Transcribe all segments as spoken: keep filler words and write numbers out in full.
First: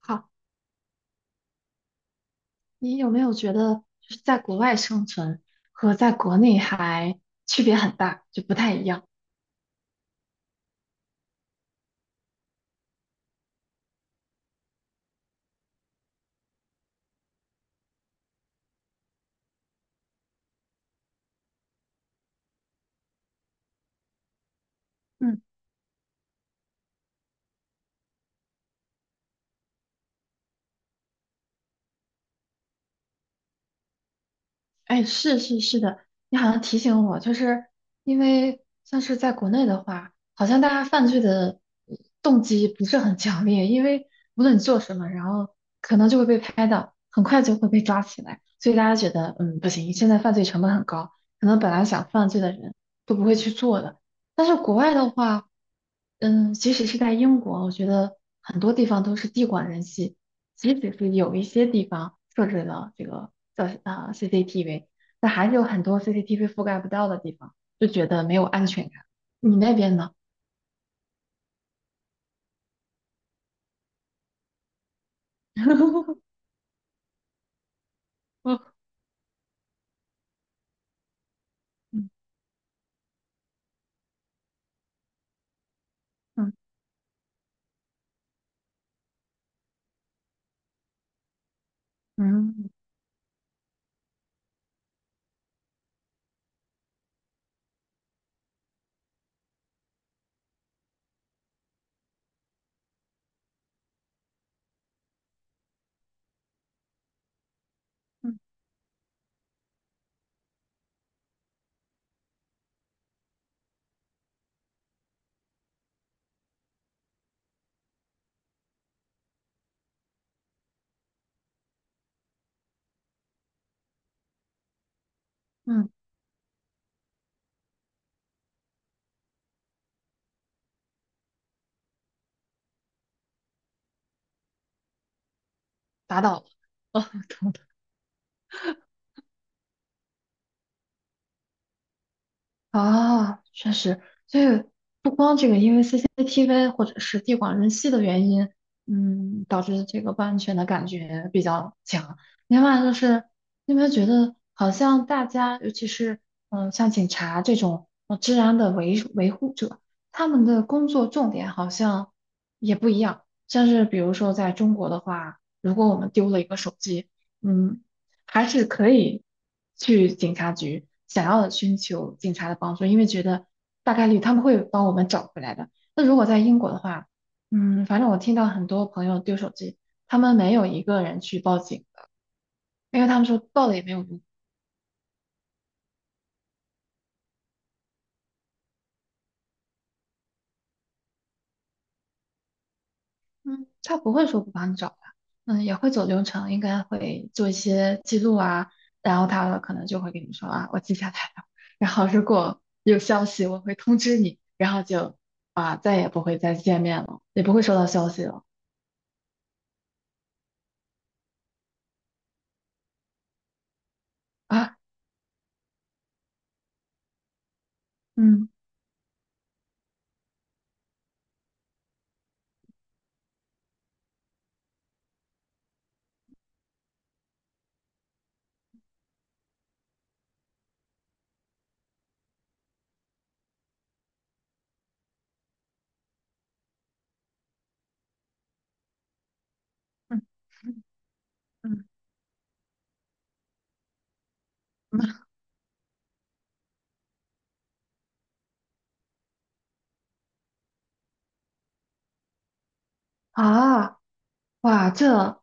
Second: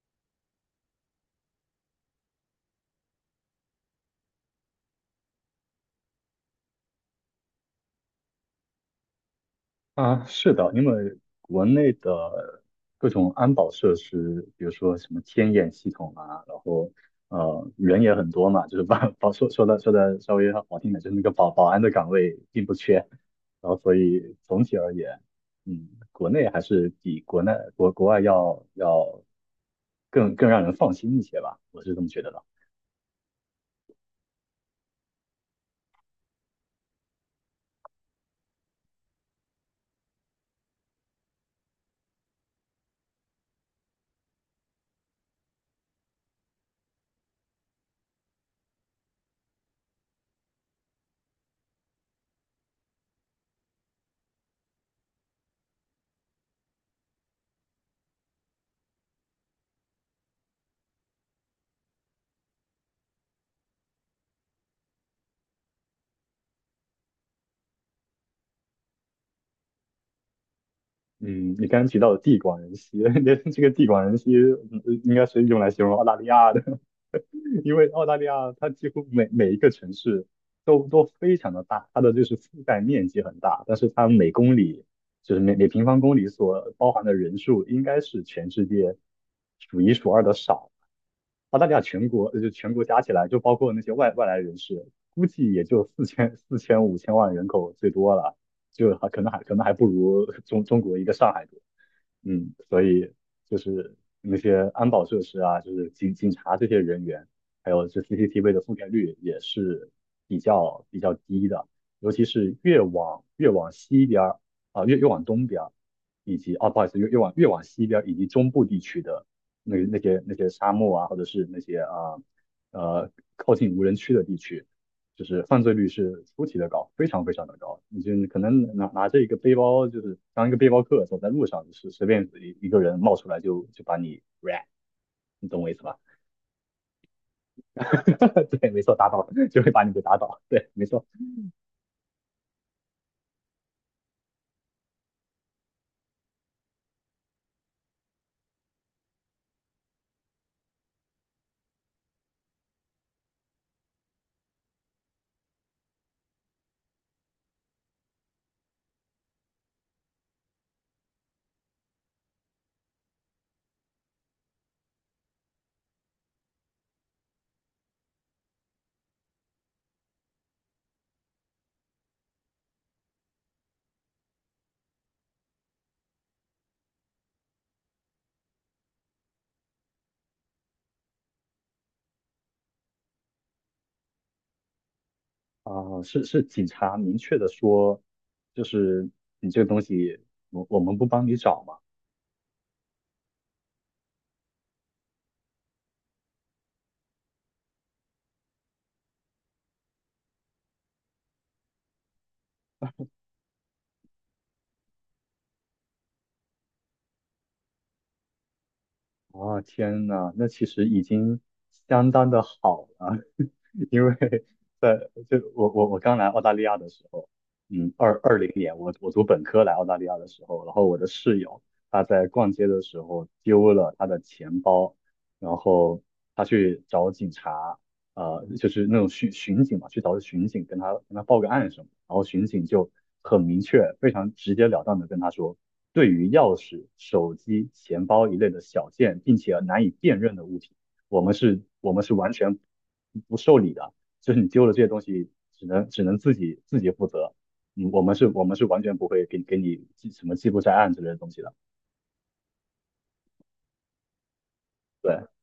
好，你有没有觉得就是在国外生存和在国内还区别很大，就不太一样？啊，是的，因为国内的各种安保设施，比如说什么天眼系统啊，然后呃人也很多嘛，就是保保说说的说的稍微好听点，就是那个保保安的岗位并不缺，然后所以总体而言，嗯，国内还是比国内国国外要要更更让人放心一些吧，我是这么觉得的。哎，是是是的，你好像提醒我，就是因为像是在国内的话，好像大家犯罪的呃动机不是很强烈，因为无论你做什么，然后可能就会被拍到，很快就会被抓起来，所以大家觉得，嗯，不行，现在犯罪成本很高，可能本来想犯罪的人都不会去做的。但是国外的话，嗯，即使是在英国，我觉得很多地方都是地广人稀，即使是有一些地方设置了这个。叫啊、呃 C C T V，但还是有很多 C C T V 覆盖不到的地方，就觉得没有安全感。你那边呢？嗯，你刚刚提到的地广人稀，这个地广人稀嗯应该是用来形容澳大利 亚的。因为澳大利亚嗯它几乎每每一个城市都都非常的大，它的就是覆盖面积很大，但是它每公里就是每每平方公里嗯所包含的人数应该是全世界数一数二的少。澳大利亚全国呃就嗯全国加起来，就包括那些外外来人士，估计也就四千四千五千万人口最多了，就还可能还可能还不如中中国一个上海多。嗯，所以就是那些安保设施啊，就是警警察这些人员，还有这 嗯 C C T V 的覆盖率也是比较比较低的，尤其是越往越往西边儿啊、越越往东边儿，以及啊，不好意思，越越往越往西边儿以及中部地区的那那些那些沙漠啊，或者是那些啊呃靠近无人区的地区，就是犯罪率嗯，是出奇的高，非常非常的高。你就可能拿拿着一个背包，就是当一个背包客走在路上，就是随便一个人冒出来就就把你 rap,你懂我意思吧？打倒了。哦，对，没错，打倒就会把你给打倒。对，没错。啊，确实，所以不光这个，因为 C C T V 或者是地广人稀的原因，嗯，导致这个不安全的感觉比较强。另外就是，你有没有觉得好像大家，尤其是嗯、呃像警察这种呃治安的维维护者，他们的工作重点好像也不一样。像是比如说在中国的话，如果我们丢了一个手机，嗯。还是可以去警察局，想要寻求警察的帮助，因为觉得大概率他们会帮我们找回来的。那如果在英国的话，嗯，反正我听到很多朋友丢手机，他们没有一个人去报警的，因为他们说报了也没有用。啊、呃是是警察明确的说，就是你这个东西，我我们不帮你找嘛。嗯，他不会说不帮你找的，嗯，也会走流程，应该会做一些记录啊，然后他可能就会跟你说啊，我记下来了，然后如果有消息我会通知你，然后就啊再也不会再见面了，也不会收到消息了啊、天呐，那其实已经相当的好了。因为啊，在就我我我刚来澳大利亚的时候，嗯，二二嗯零年我我读本科来澳大利亚的时候，然后我的室友他在逛街的时候丢了他的钱包，然后他去找警察，呃，就是那种巡巡警嘛，去找巡警跟他跟他报个案什么，然后巡警就很明确、非常直截了当的跟他说，对于钥匙、手机、钱包一类的小件，并且难以辨嗯认的物品。我们是，我嗯们是完全不受理的，就是你丢了这些东嗯西，只能只能自己自己负责。嗯，我们是，我们是完全不会给给你记什么记录在案之类的东西的。啊，哇，对。这。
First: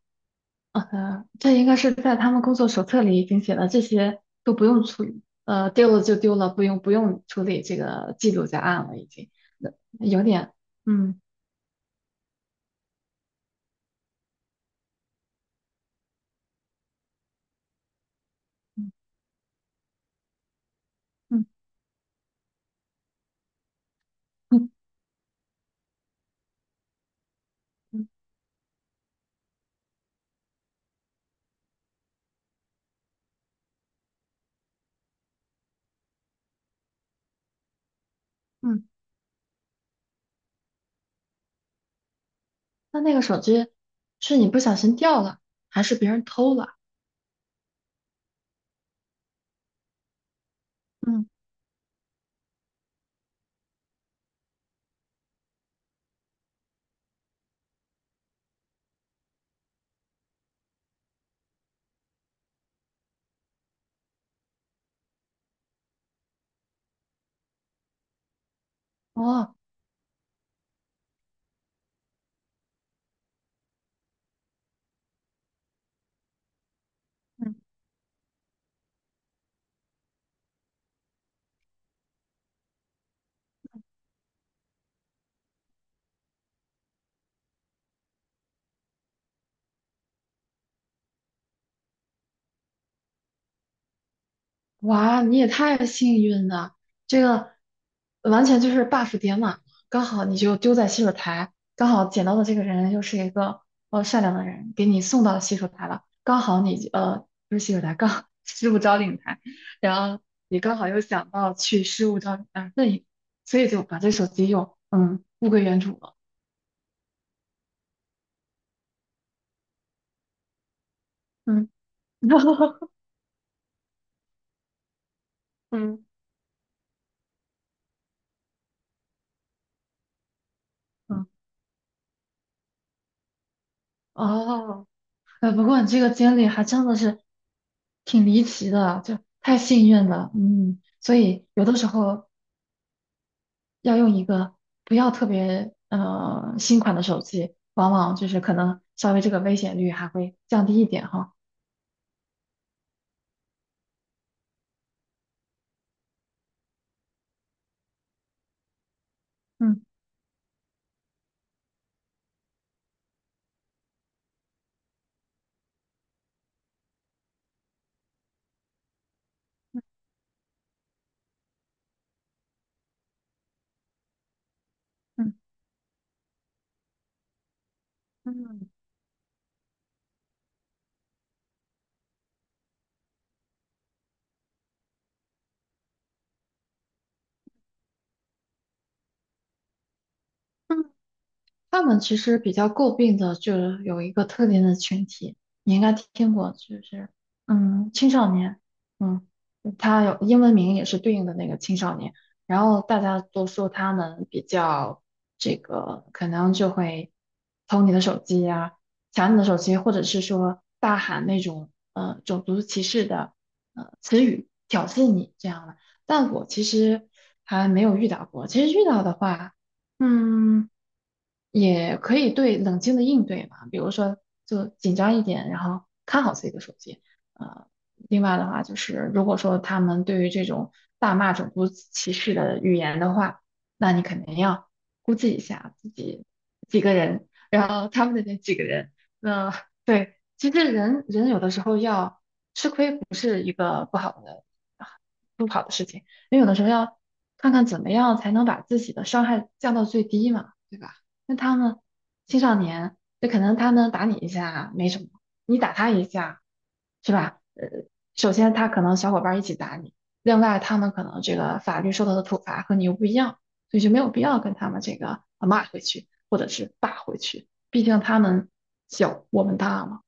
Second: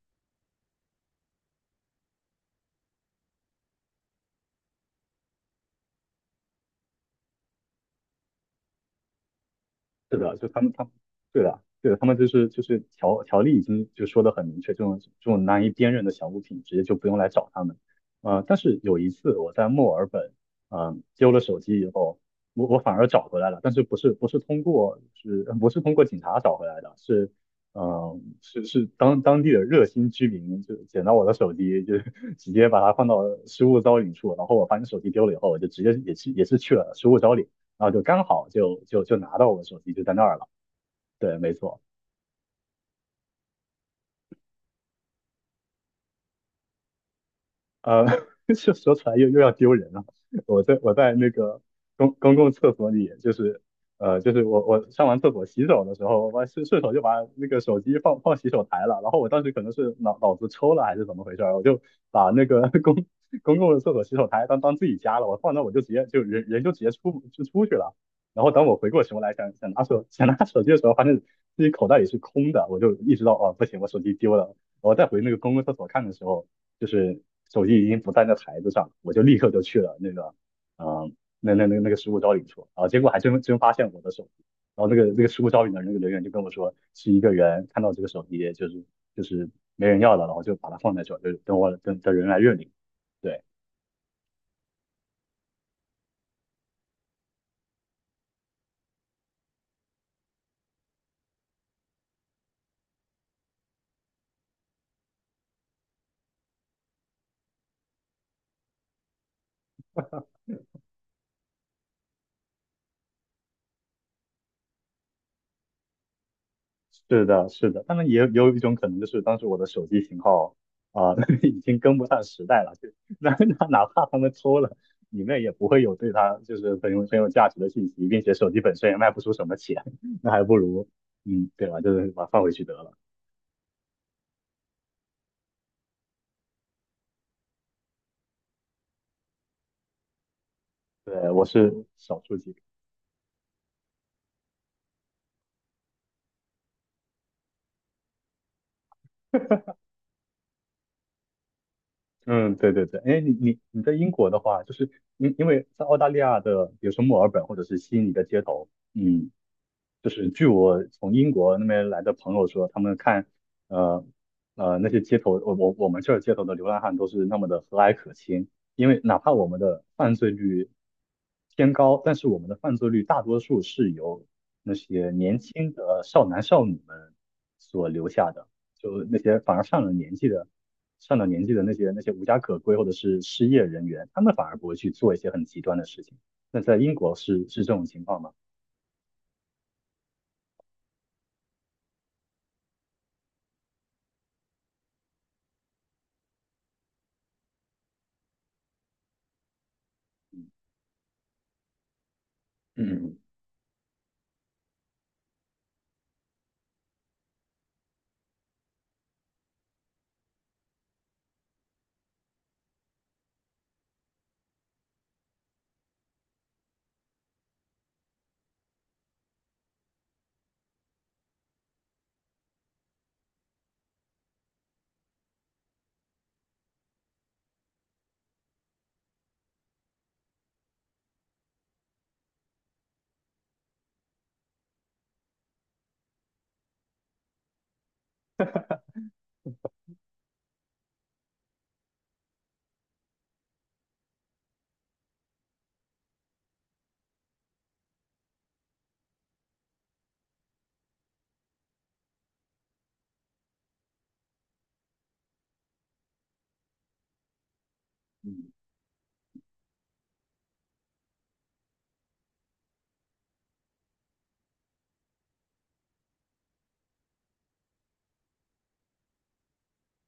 呃，这应该是在他们工作手册里已经写了，这些都不用处理，呃，丢了就丢了，不用不用处理这个记录在案了，已经，呃是有的，就点，他们他们嗯对的，对的，他们就是就是条条例已经就说的很明确，这种这种难以辨认的小物品直接就不用来找他们。呃，但是嗯有一次我在墨尔本，嗯、丢了嗯手机以后，我我反而找回来了，但是不是不是通嗯过是不是通过警察找回来的，是嗯、嗯呃是是当当地的热心居民就捡到我的手机，就 直接把它放到失物招领处，然后我发现手机丢了以后，我就直接也是也是去了失物招领。然后就刚好就嗯，就就拿到我的手机就在那儿了。对，没错。那那个手机是你不小心掉了，还是别人偷了？呃，就说出来又又要丢人了。我在我在嗯，那个公公共厕所里，就是呃，就是我我上完厕所洗手的时候，我顺顺手就把那个手机放放洗手台了。然后我当时可能是脑脑子抽了还是怎么回事儿，我就把那个 公公共的厕所洗手台当当自己家了。我放那我就直接就人人就直接出就出去了。然后等我回过神过来想哦。想拿手想拿手机的时候，发现自己口袋里是空的，我就意识到哦不行，我手机丢了。我再回那个公共厕所看的时候，就是嗯手机已经不在那台子上了，我就立刻就去了那个，嗯、那那那那个失物招领处，然后结果还真真发现我的手机，然后那个那个失物招领的那个人员就跟我说，是一个人看到这个手机就是就是没人要了，然后就把它放在这儿，就等我等等人来认领。对，哇，你也太幸运了，这个完全就是 buff 点满了，刚好你就丢在洗手台，刚好捡到的这个人又是一个呃善良的人，给你送到洗手台了，刚好你呃不是洗手台，刚好 失物招领台，然后你刚好又想到去失物招领台，那所以就把这手机又嗯物归原主了，是的，是的，当然也有也有一种可能，就是当时我的手机型号啊、已嗯，经跟不上时代了，就 那那哪怕他们抽了，里面也不会有嗯对它就是很有很有价值的信息，并且手机本身也卖不出什么钱，那还不如嗯嗯，对吧？就是把它放回去得了。哦。呃，不过你这个经历还真的是挺离奇的，就太幸运了，嗯，所对，我以有的是时少候数几个。要用一个不要特别呃新款的手机，往往就是可能稍微这个危险率还会降低一点哈，嗯，对对对，哎，你你你在英国的话，就是因因为在澳大利亚的，比如说墨尔本或者是悉尼的街头，嗯，嗯。就是据我从英国那边来的朋友说，他们看，呃呃那些街头，我我我们这儿街头的流浪汉都是那么的和蔼可亲，因为哪怕我们的犯罪率偏高，但是我们的犯罪率大多数是由那些嗯年轻的少男少女们所留下的，嗯。就那些反而上了年纪的。上了年纪的那些那些无家可归或者是失业人员，他们反而不会去做一些很极端的事情。那在英国是是这种情况吗？嗯他们其实比较诟病的就是有一个特定的群体，你应该听过，就是嗯青少年，嗯，他有英文名也是对应的那个青少年，然后大嗯。家都说他们比较这个，可能就会偷你的手机呀、抢你的手机，或者是说大喊那种呃种族歧视的呃词语挑衅你这样的，但我其实还没有遇到过，其实遇到的话。嗯，也可以对冷静的应对吧，比如说就紧张一点，然后看好自己的手机。呃，另外的话就是，如果说他们对于这种大骂种族歧视的语言的话，那你肯定要估计一下自己几个人他们的那几个人。那对，其实人人有的时候要吃亏，不是一个不好的啊不好的事情，因为有的时候要看看怎么样才能把自己的伤害降到最低嘛，对吧？那他们青少年，那可能他们打你一下没什么，你打他一下，是吧？呃，首先他可能小伙伴儿一起打你，另外他们可能这个法律受到的处罚和你又不一样，所以就没有必要跟他们这个呃骂回去或者是打回去。毕竟他们小，我们大嘛。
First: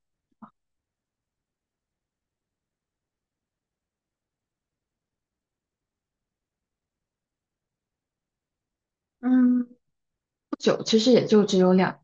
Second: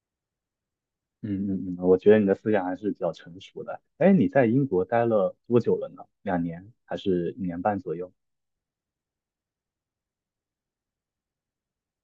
嗯嗯嗯，我觉得你的思想还是比较成熟的。哎，你在英国待了多久了呢？两年还是一年半左右？嗯，不久，其实也就只有两，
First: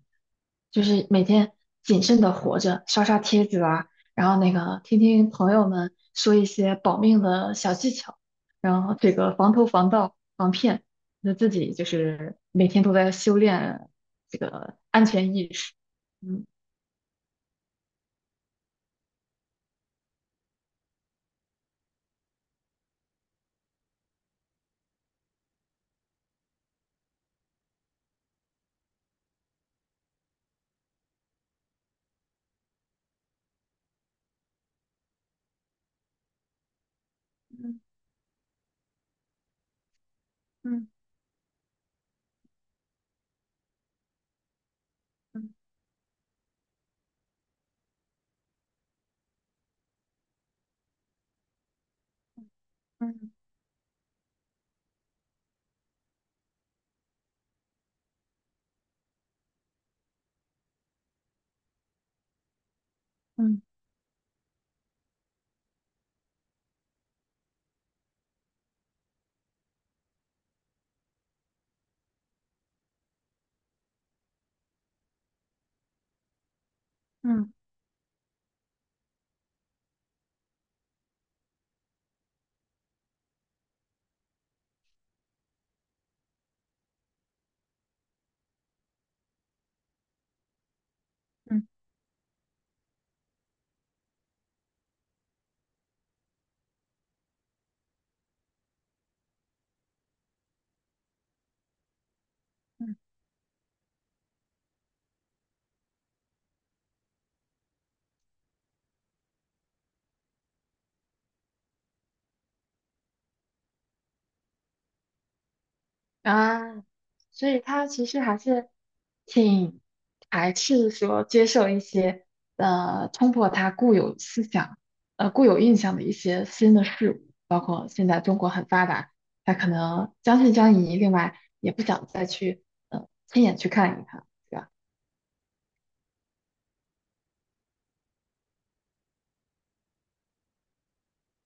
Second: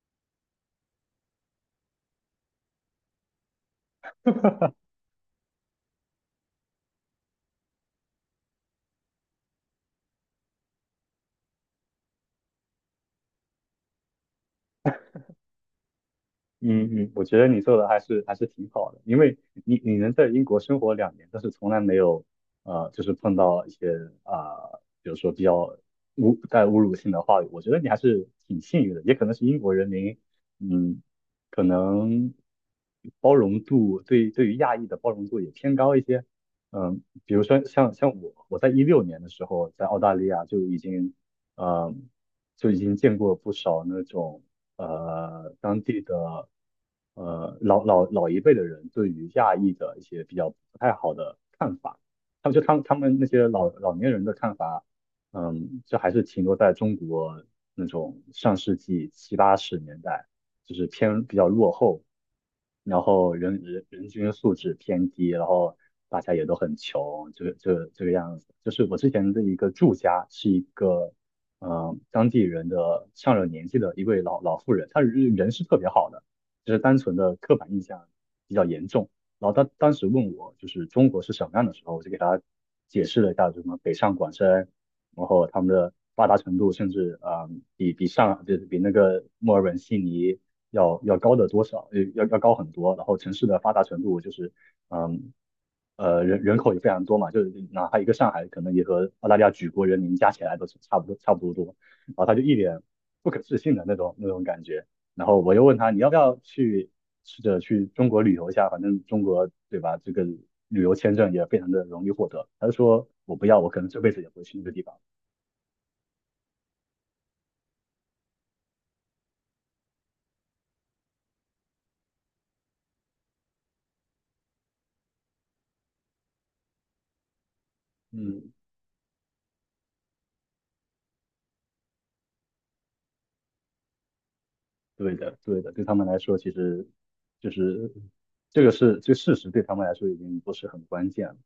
就是每天谨慎的活着，刷刷帖子啊，然后那个听听朋友们说一些保命的小技巧，然后这个防偷、防盗、防骗，那自己就是每天都在修炼这个安全意识。嗯。嗯嗯，我觉得你做的还是还是挺好的，因为你你能在英国生活两年，但是从来没有呃，就是碰到一些啊、呃比如说比较侮带侮辱性的话语，我觉得你还是挺幸运的，也可能是英国人民，嗯，可能包容度对对于亚裔的包容度也偏高一些，嗯，比如说像像我我在一六年的时候在澳大利亚就已经呃就已经见过不少那种，呃当地的呃老老老一辈的人对于亚裔的一些比较不太好的看法，他们就他们他们那些老老年人的看法，嗯，就还是停留在中国那种上世纪七八十年代，就是偏比较落后，然后人嗯人人均素质偏低，然后大家也都很穷，这个这个这个样子。就是我之前的一个住家是一个呃，当地人的上了年纪的一位老老妇人，她人人是特别好的，就是单纯的嗯刻板印象比较严重。然后她当时问我就是中国是什么样的时候，我就给她解释了一下什么北上广深，然后他们的发达程度甚至啊、呃比比上就是比那个墨尔本、悉尼要要高的多嗯。少，呃要要高很多。然后城市的发达程度就是嗯，呃，人人口也非常多嘛，就是哪怕一个上海，可能也和澳大利亚举国人民加起来都是差不多差不多多。然后他就一脸不可置信的那种那种感觉。然后我又问他，你要不要去试着去中国旅游一下？反正中国对吧，这个旅游签证也非常的容易获得。他就说我不要，我可能这辈子也不会去那个地方。啊，所以他其实还是挺排斥说接受一些呃冲破他固有思想、呃固有印象的一些新的事物，包括现在中国嗯，很发达，他可能将信将疑，另外也不想再去呃亲眼去看一看，对吧？对的，对的，对他们来说，其实就是这个是这个事实，对他们来说已经不是很关键了。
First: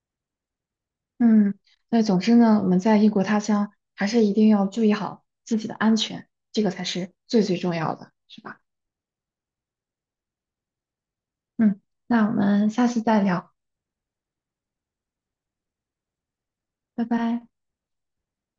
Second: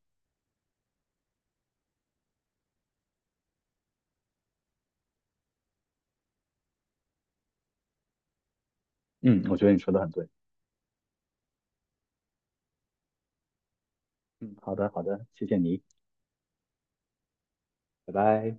嗯，那总之呢，我们在异国他乡还是一定要注意好自己的安全，这个才是最最重要的，是吧？嗯，我觉得你说的很对。嗯，那我们下次再聊，嗯，好的，好的，谢谢你，拜拜。拜拜。